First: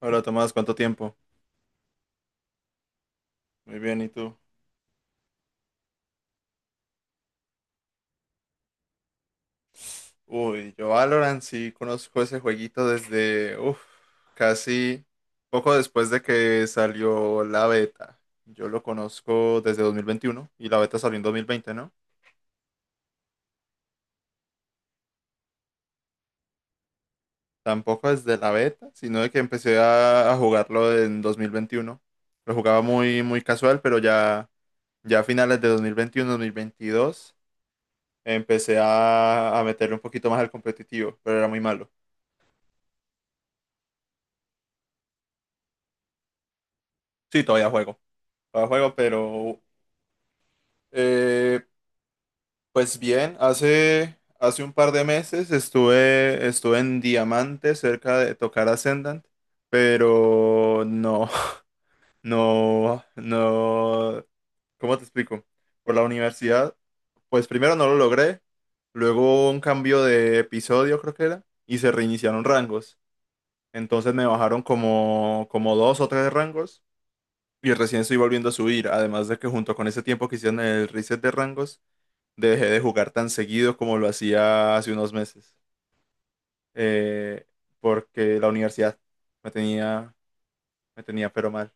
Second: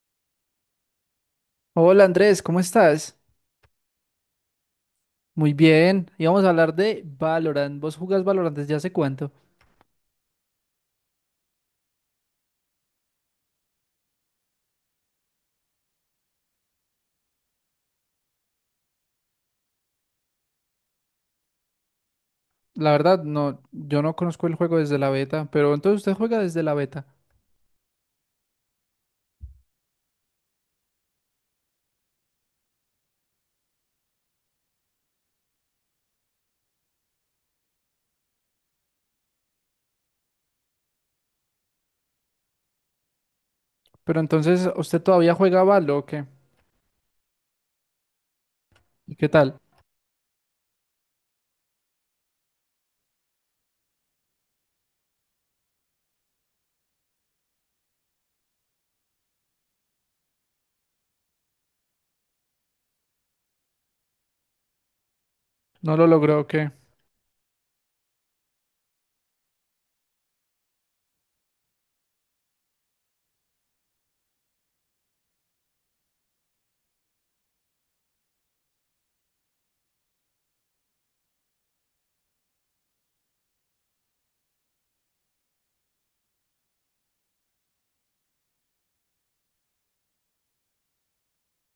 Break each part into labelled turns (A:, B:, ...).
A: Hola Tomás, ¿cuánto tiempo?
B: Hola Andrés, ¿cómo estás?
A: Muy bien, ¿y tú?
B: Muy bien, íbamos a hablar de Valorant. ¿Vos jugás Valorant desde hace cuánto?
A: Uy, yo Valorant sí conozco ese jueguito desde, uff, casi poco después de que salió la beta. Yo lo conozco desde 2021 y la beta salió en 2020, ¿no?
B: La verdad, no, yo no conozco el juego desde la beta, pero entonces usted juega desde la beta.
A: Tampoco desde la beta, sino de que empecé a jugarlo en 2021. Lo jugaba muy, muy casual, pero ya a finales de 2021, 2022, empecé a meterle un poquito más al competitivo, pero era muy malo.
B: Pero entonces, ¿usted todavía juega Valo o qué?
A: Sí, todavía juego. Todavía juego,
B: ¿Y qué tal?
A: pero... Eh, pues bien, hace un par de meses estuve en Diamante cerca de tocar Ascendant, pero no, no, no, ¿cómo te explico?
B: ¿No
A: Por la
B: lo logró o qué?
A: universidad, pues primero no lo logré, luego un cambio de episodio creo que era, y se reiniciaron rangos. Entonces me bajaron como dos o tres rangos y recién estoy volviendo a subir, además de que junto con ese tiempo que hicieron el reset de rangos dejé de jugar tan seguido como lo hacía hace unos meses, eh, porque la universidad me tenía, me tenía pero mal,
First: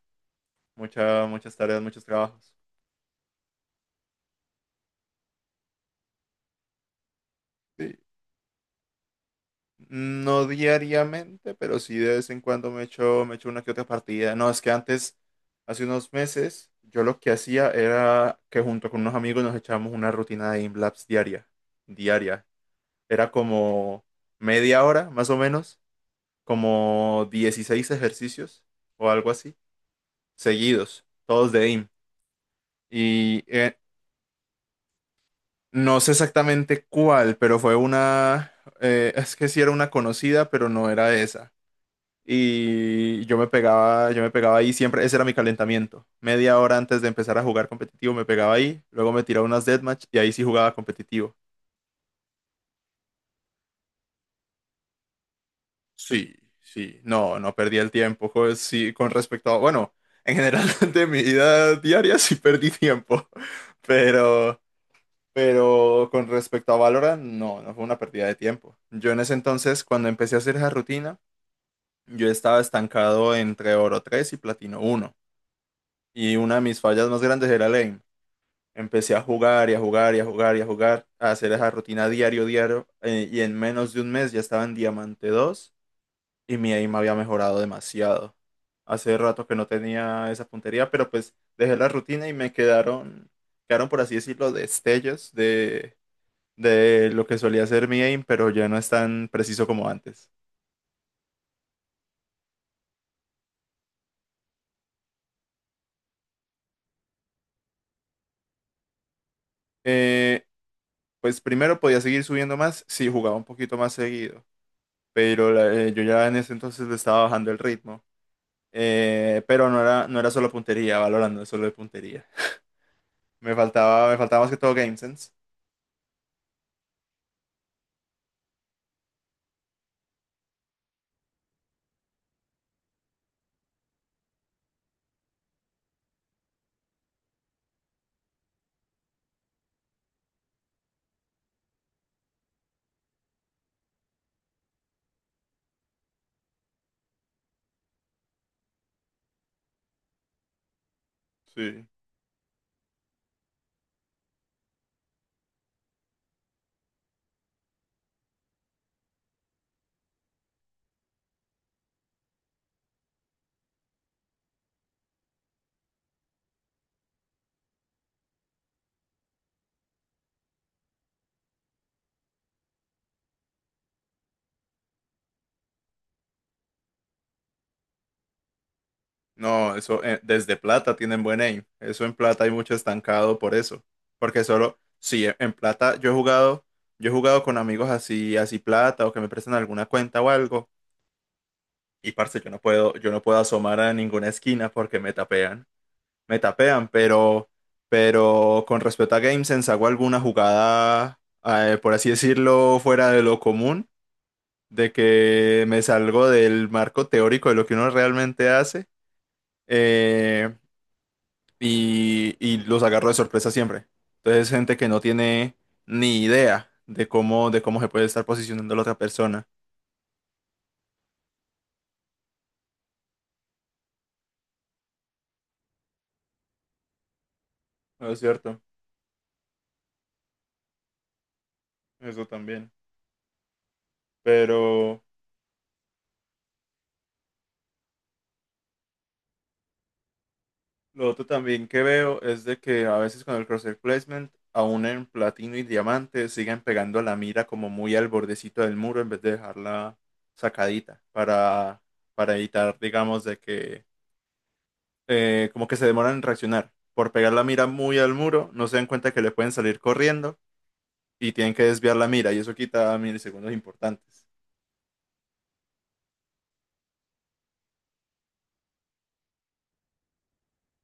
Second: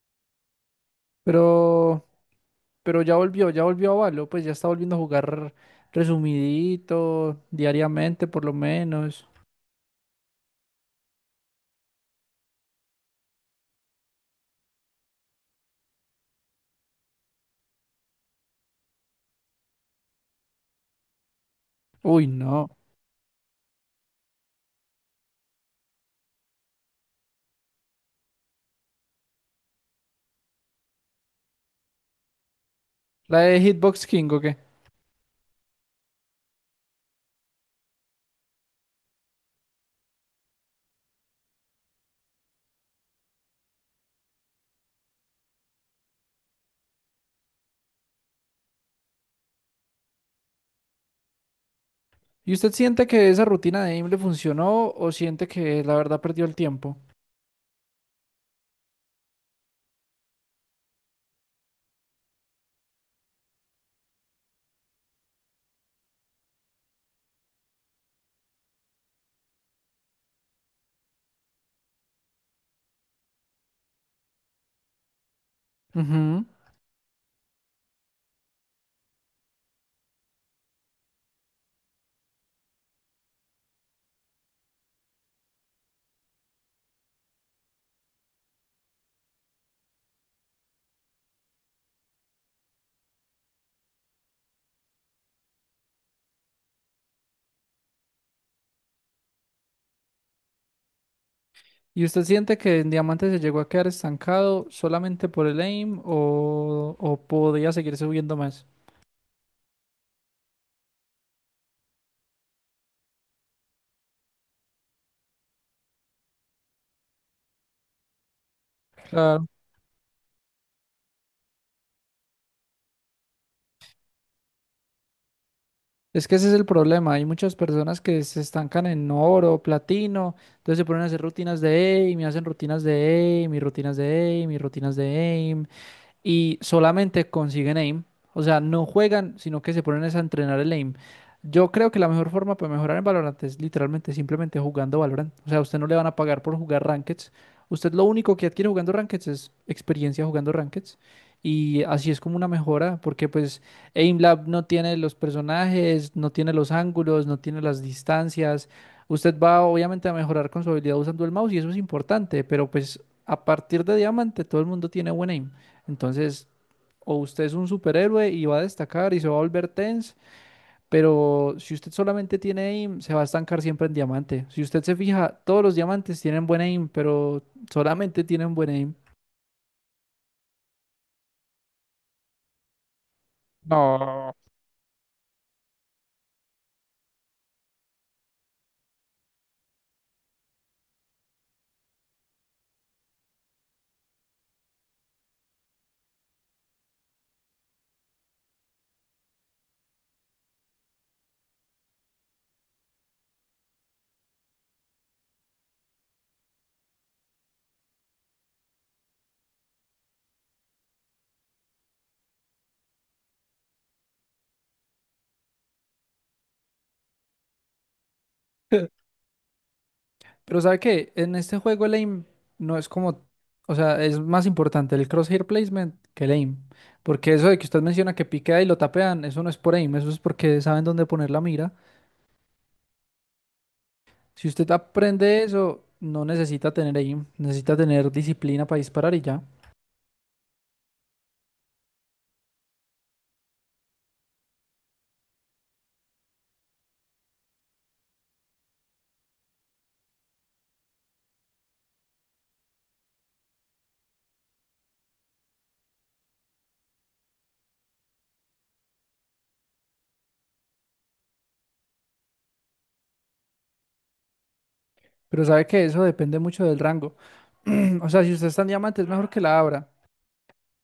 A: muchas, muchas tareas, muchos
B: Pero,
A: trabajos.
B: pero ya volvió a Valo, pues ya está volviendo a jugar resumidito,
A: Sí.
B: diariamente por lo menos.
A: No diariamente, pero sí de vez en cuando me echo una que otra partida. No, es que antes, hace unos meses, yo lo que hacía era que junto con unos amigos nos echábamos una rutina de Imlabs diaria,
B: Uy,
A: diaria.
B: no.
A: Era como media hora, más o menos, como 16 ejercicios o algo así, seguidos, todos de AIM.
B: ¿La
A: Y
B: de Hitbox King o qué?
A: no sé exactamente cuál, pero fue una, es que sí era una conocida, pero no era esa. Y yo me pegaba ahí siempre, ese era mi calentamiento. Media hora antes de empezar a jugar competitivo me pegaba ahí, luego me tiraba unas deathmatch y ahí sí jugaba competitivo.
B: ¿Y usted siente que esa rutina de aim le funcionó o siente que la verdad
A: Sí,
B: perdió el tiempo?
A: sí, no, no perdí el tiempo, sí, con respecto a, bueno, en general de mi vida diaria sí perdí tiempo, pero... Pero con respecto a Valorant, no, no fue una pérdida de tiempo. Yo en ese entonces, cuando empecé a hacer esa rutina, yo estaba estancado entre Oro 3 y Platino uno. Y
B: Ujú.
A: una de mis fallas más grandes era el aim. Empecé a jugar y a jugar y a jugar y a jugar, a hacer esa rutina diario, diario. Y en menos de un mes ya estaba en Diamante 2 y mi aim había mejorado demasiado. Hace rato que no tenía esa puntería, pero pues dejé la rutina y quedaron, por así decirlo, destellos de lo que solía ser mi aim, pero ya no es tan preciso como antes.
B: ¿Y usted siente que en Diamante se llegó a quedar estancado solamente por el aim o podía seguir subiendo más?
A: Eh, pues primero podía seguir subiendo más si jugaba un poquito más seguido, pero yo ya en ese entonces le estaba bajando el ritmo.
B: Claro.
A: Pero no era solo puntería, valorando no es solo de puntería. Me faltaba más que todo game sense.
B: Es que ese es el problema. Hay muchas personas que se estancan en oro, platino, entonces se ponen a hacer rutinas de aim y hacen rutinas de aim y rutinas de aim y rutinas de aim y solamente consiguen aim. O sea, no juegan, sino que se ponen es a entrenar el aim. Yo creo que la mejor forma para mejorar en Valorant es literalmente simplemente jugando Valorant. O sea, a usted no le van a pagar por jugar Rankeds. Usted lo único que adquiere jugando Rankeds es experiencia jugando Rankeds. Y
A: Sí.
B: así es como una mejora, porque pues AimLab no tiene los personajes, no tiene los ángulos, no tiene las distancias. Usted va obviamente a mejorar con su habilidad usando el mouse y eso es importante, pero pues a partir de diamante todo el mundo tiene buen aim. Entonces, o usted es un superhéroe y va a destacar y se va a volver tense, pero si usted solamente tiene aim, se va a estancar siempre en diamante. Si usted se fija, todos los diamantes tienen buen aim, pero solamente tienen buen aim.
A: No, eso, desde plata tienen buen aim. Eso en plata hay mucho estancado por eso.
B: No.
A: Porque solo, sí, en plata yo he jugado con amigos así, así plata o que me prestan alguna cuenta o algo. Y parce, yo no puedo asomar a ninguna esquina porque me tapean. Me tapean, pero con respecto a GameSense, ¿hago alguna jugada, por así decirlo, fuera de lo común? De que me salgo del marco teórico de lo que uno realmente hace, eh, y los agarro de sorpresa siempre. Entonces, gente que no tiene ni idea de cómo se puede estar posicionando la otra persona.
B: Pero ¿sabe qué? En este juego el aim no es como, o sea, es más importante el crosshair placement que el aim. Porque eso de que usted
A: No
B: menciona
A: es
B: que
A: cierto,
B: piquea y lo tapean, eso no es por aim, eso es porque saben dónde poner la mira.
A: eso también.
B: Si usted
A: Pero...
B: aprende eso, no necesita tener aim, necesita tener disciplina para disparar y ya.
A: Lo otro también que veo es de que a veces con el crosshair placement, aún en platino y diamante, siguen pegando la mira como muy al bordecito del muro en vez de dejarla sacadita para evitar, digamos, de que, como que se demoran en reaccionar. Por pegar la mira muy al muro, no se dan cuenta que le pueden salir corriendo y tienen que desviar la mira y eso quita milisegundos importantes.
B: Pero sabe que eso depende mucho del rango. O sea, si usted está en diamante es mejor que la abra.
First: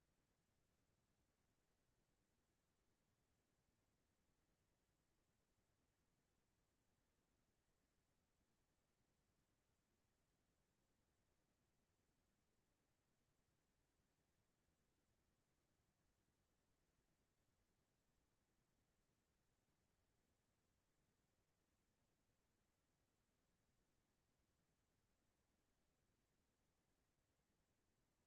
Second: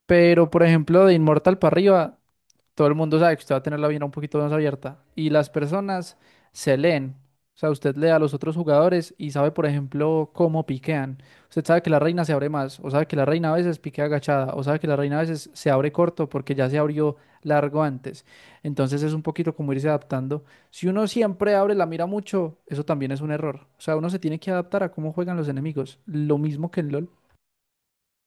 B: Pero, por ejemplo, de inmortal para arriba, todo el mundo sabe que usted va a tener la vena un poquito más abierta y las personas se leen. O sea, usted lee a los otros jugadores y sabe, por ejemplo, cómo piquean. Usted sabe que la reina se abre más, o sabe que la reina a veces piquea agachada, o sabe que la reina a veces se abre corto porque ya se abrió largo antes. Entonces es un poquito como irse adaptando. Si uno siempre abre la mira mucho, eso también es un error. O sea, uno se tiene que adaptar a cómo juegan los enemigos. Lo mismo que en LOL.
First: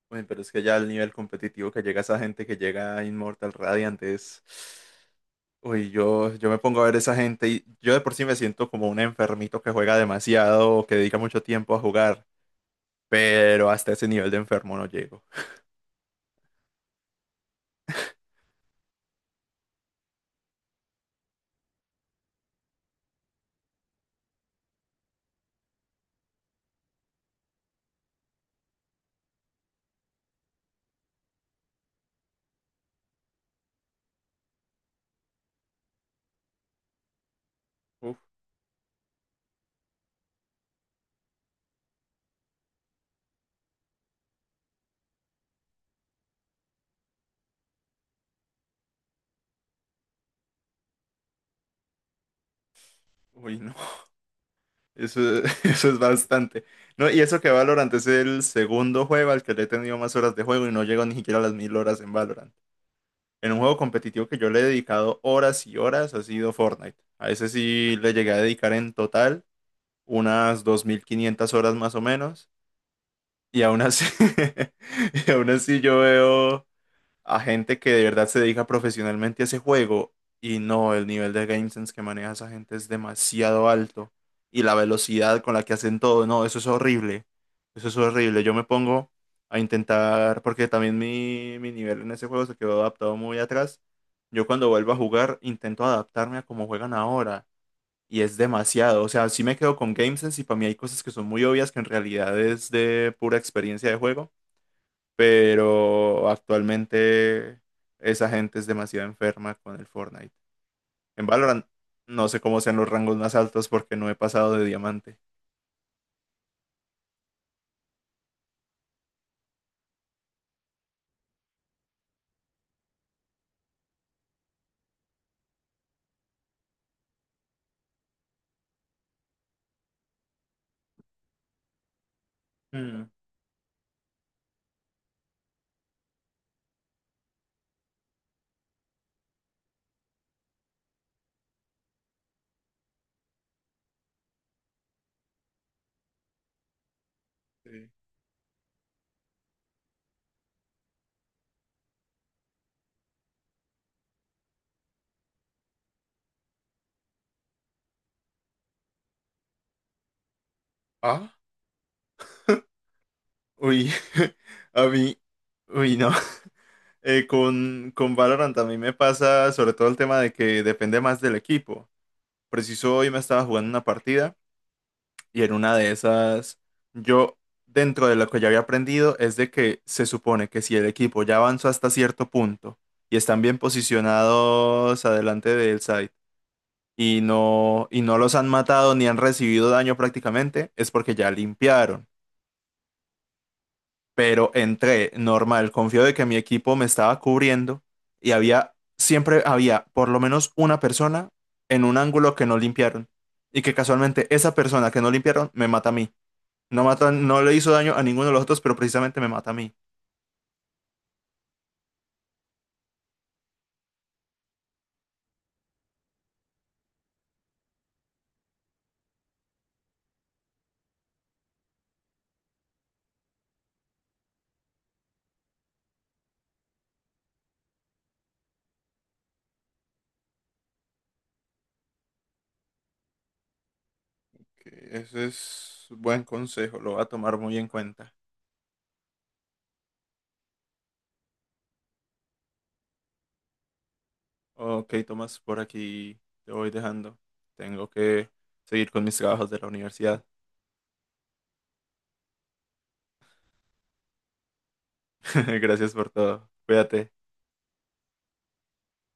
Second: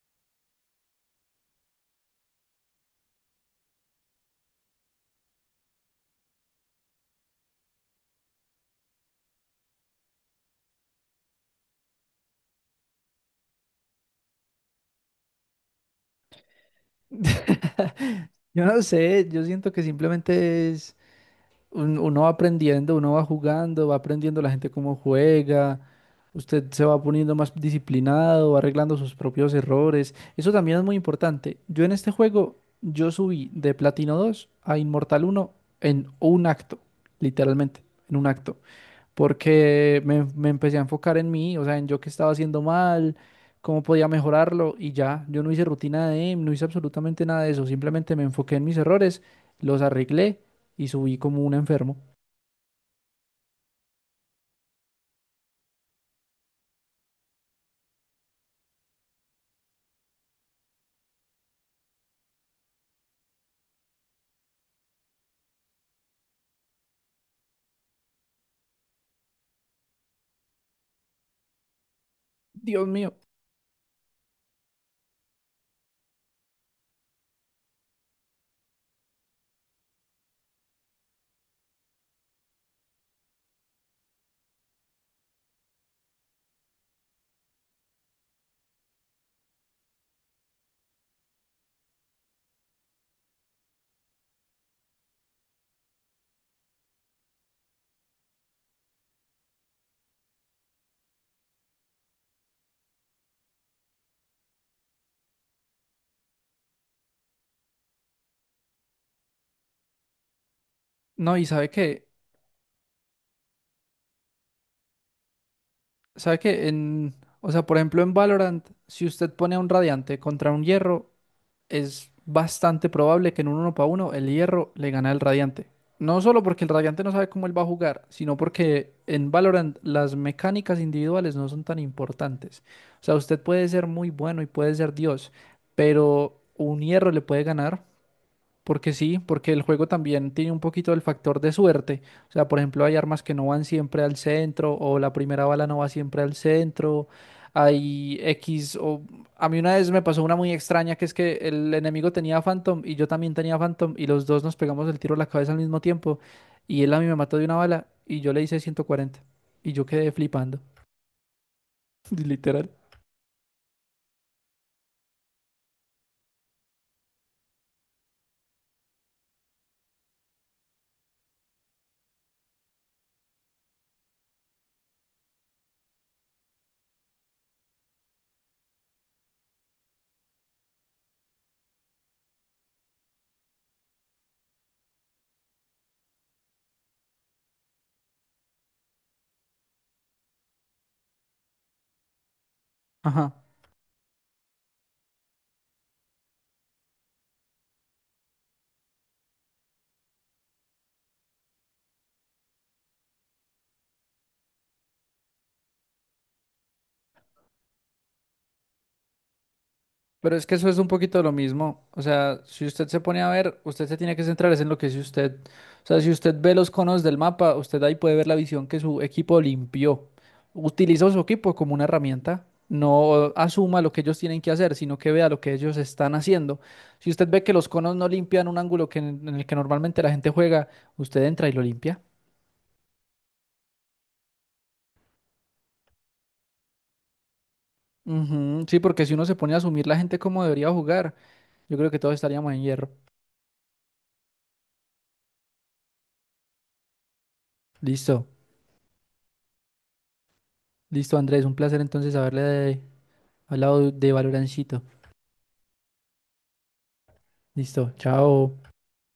A: Uy, pero es que ya el nivel competitivo que llega esa gente que llega a Immortal Radiant es... Uy, yo me pongo a ver esa gente y yo de por sí me siento como un enfermito que juega demasiado o que dedica mucho tiempo a jugar, pero hasta ese nivel de enfermo no llego.
B: Yo no sé, yo siento que simplemente es uno va aprendiendo, uno va jugando, va aprendiendo la gente cómo juega, usted se va poniendo más disciplinado, va arreglando sus propios errores. Eso también es muy importante. Yo en este juego, yo subí de Platino 2 a Inmortal uno en un acto, literalmente, en
A: Uf,
B: un acto porque me empecé a enfocar en mí, o sea, en yo qué estaba haciendo mal, cómo podía mejorarlo y ya, yo no hice rutina de aim, no hice absolutamente nada de eso, simplemente me enfoqué en mis errores, los arreglé y subí como un enfermo.
A: uy, no, eso, eso es bastante. No, y eso que Valorant es el segundo juego al que le he tenido más horas de juego y no llego ni siquiera a las 1000 horas en Valorant. En un juego competitivo que yo le he dedicado horas y horas ha sido Fortnite. A ese sí le llegué a dedicar en total unas 2500 horas más o menos.
B: Dios mío.
A: Y aún así, y aún así yo veo a gente que de verdad se dedica profesionalmente a ese juego y no, el nivel de game sense que maneja esa gente es demasiado alto y la velocidad con la que hacen todo, no, eso es horrible, eso es horrible. Yo me pongo a intentar, porque también mi nivel en ese juego se quedó adaptado muy atrás. Yo cuando vuelvo a jugar intento adaptarme a cómo juegan ahora y es demasiado. O sea, sí me quedo con GameSense y para mí hay cosas que son muy obvias que en realidad es de pura experiencia de juego. Pero actualmente esa gente es demasiado enferma con el Fortnite. En
B: No, y
A: Valorant no sé cómo sean los rangos más altos porque no he pasado de diamante.
B: sabe que en, o sea, por ejemplo en Valorant, si usted pone a un radiante contra un hierro, es bastante probable que en un uno para uno el Hierro le gane al Radiante. No solo porque el Radiante no sabe cómo él va a jugar, sino porque en Valorant las mecánicas individuales no son tan importantes.
A: Mm,
B: O sea, usted puede ser muy bueno y puede ser Dios, pero un Hierro le puede ganar porque sí, porque el juego también tiene un poquito del factor de suerte. O sea, por ejemplo, hay armas que no van siempre al centro o la primera bala no va siempre al centro.
A: sí.
B: Hay X o... A mí una vez me pasó una muy extraña que es que el enemigo tenía Phantom y yo también tenía Phantom y los dos nos pegamos el tiro a la cabeza al mismo tiempo y él a mí me mató de una bala y yo le hice 140 y yo quedé flipando,
A: Ah,
B: literal.
A: uy, a mí, uy, no. Con Valorant a mí me pasa sobre todo el tema de que depende más del equipo. Preciso hoy me estaba jugando una partida. Y en una de esas, yo, dentro de lo que ya había aprendido, es de que se supone que si el equipo ya avanzó hasta cierto punto y están bien posicionados adelante del site y no los han matado ni han recibido daño prácticamente, es porque ya limpiaron.
B: Ajá.
A: Pero entré normal, confío de que mi equipo me estaba cubriendo y había, siempre había por lo menos una persona en un ángulo que no limpiaron y que casualmente esa persona que no limpiaron me mata a mí. No mata, no le hizo daño a ninguno de los otros, pero precisamente me mata a mí.
B: Pero es que eso es un poquito lo mismo. O sea, si usted se pone a ver, usted se tiene que centrar es en lo que es usted. O sea, si usted ve los conos del mapa, usted ahí puede ver la visión que su equipo limpió. Utiliza su equipo como una herramienta. No asuma lo que ellos tienen que hacer, sino que vea lo que ellos están haciendo. Si usted ve que los conos no limpian un ángulo que en el que normalmente la gente juega, usted entra y lo limpia.
A: Ok, ese es buen consejo, lo voy a tomar muy en cuenta.
B: Ujú. Sí, porque si uno se pone a asumir la gente como debería jugar, yo creo que todos estaríamos en hierro.
A: Ok, Tomás, por aquí te voy dejando. Tengo
B: Listo,
A: que seguir con mis trabajos de la universidad.
B: listo, Andrés, un placer entonces haberle hablado de Valorancito.
A: Gracias por todo. Cuídate.
B: Listo, chao.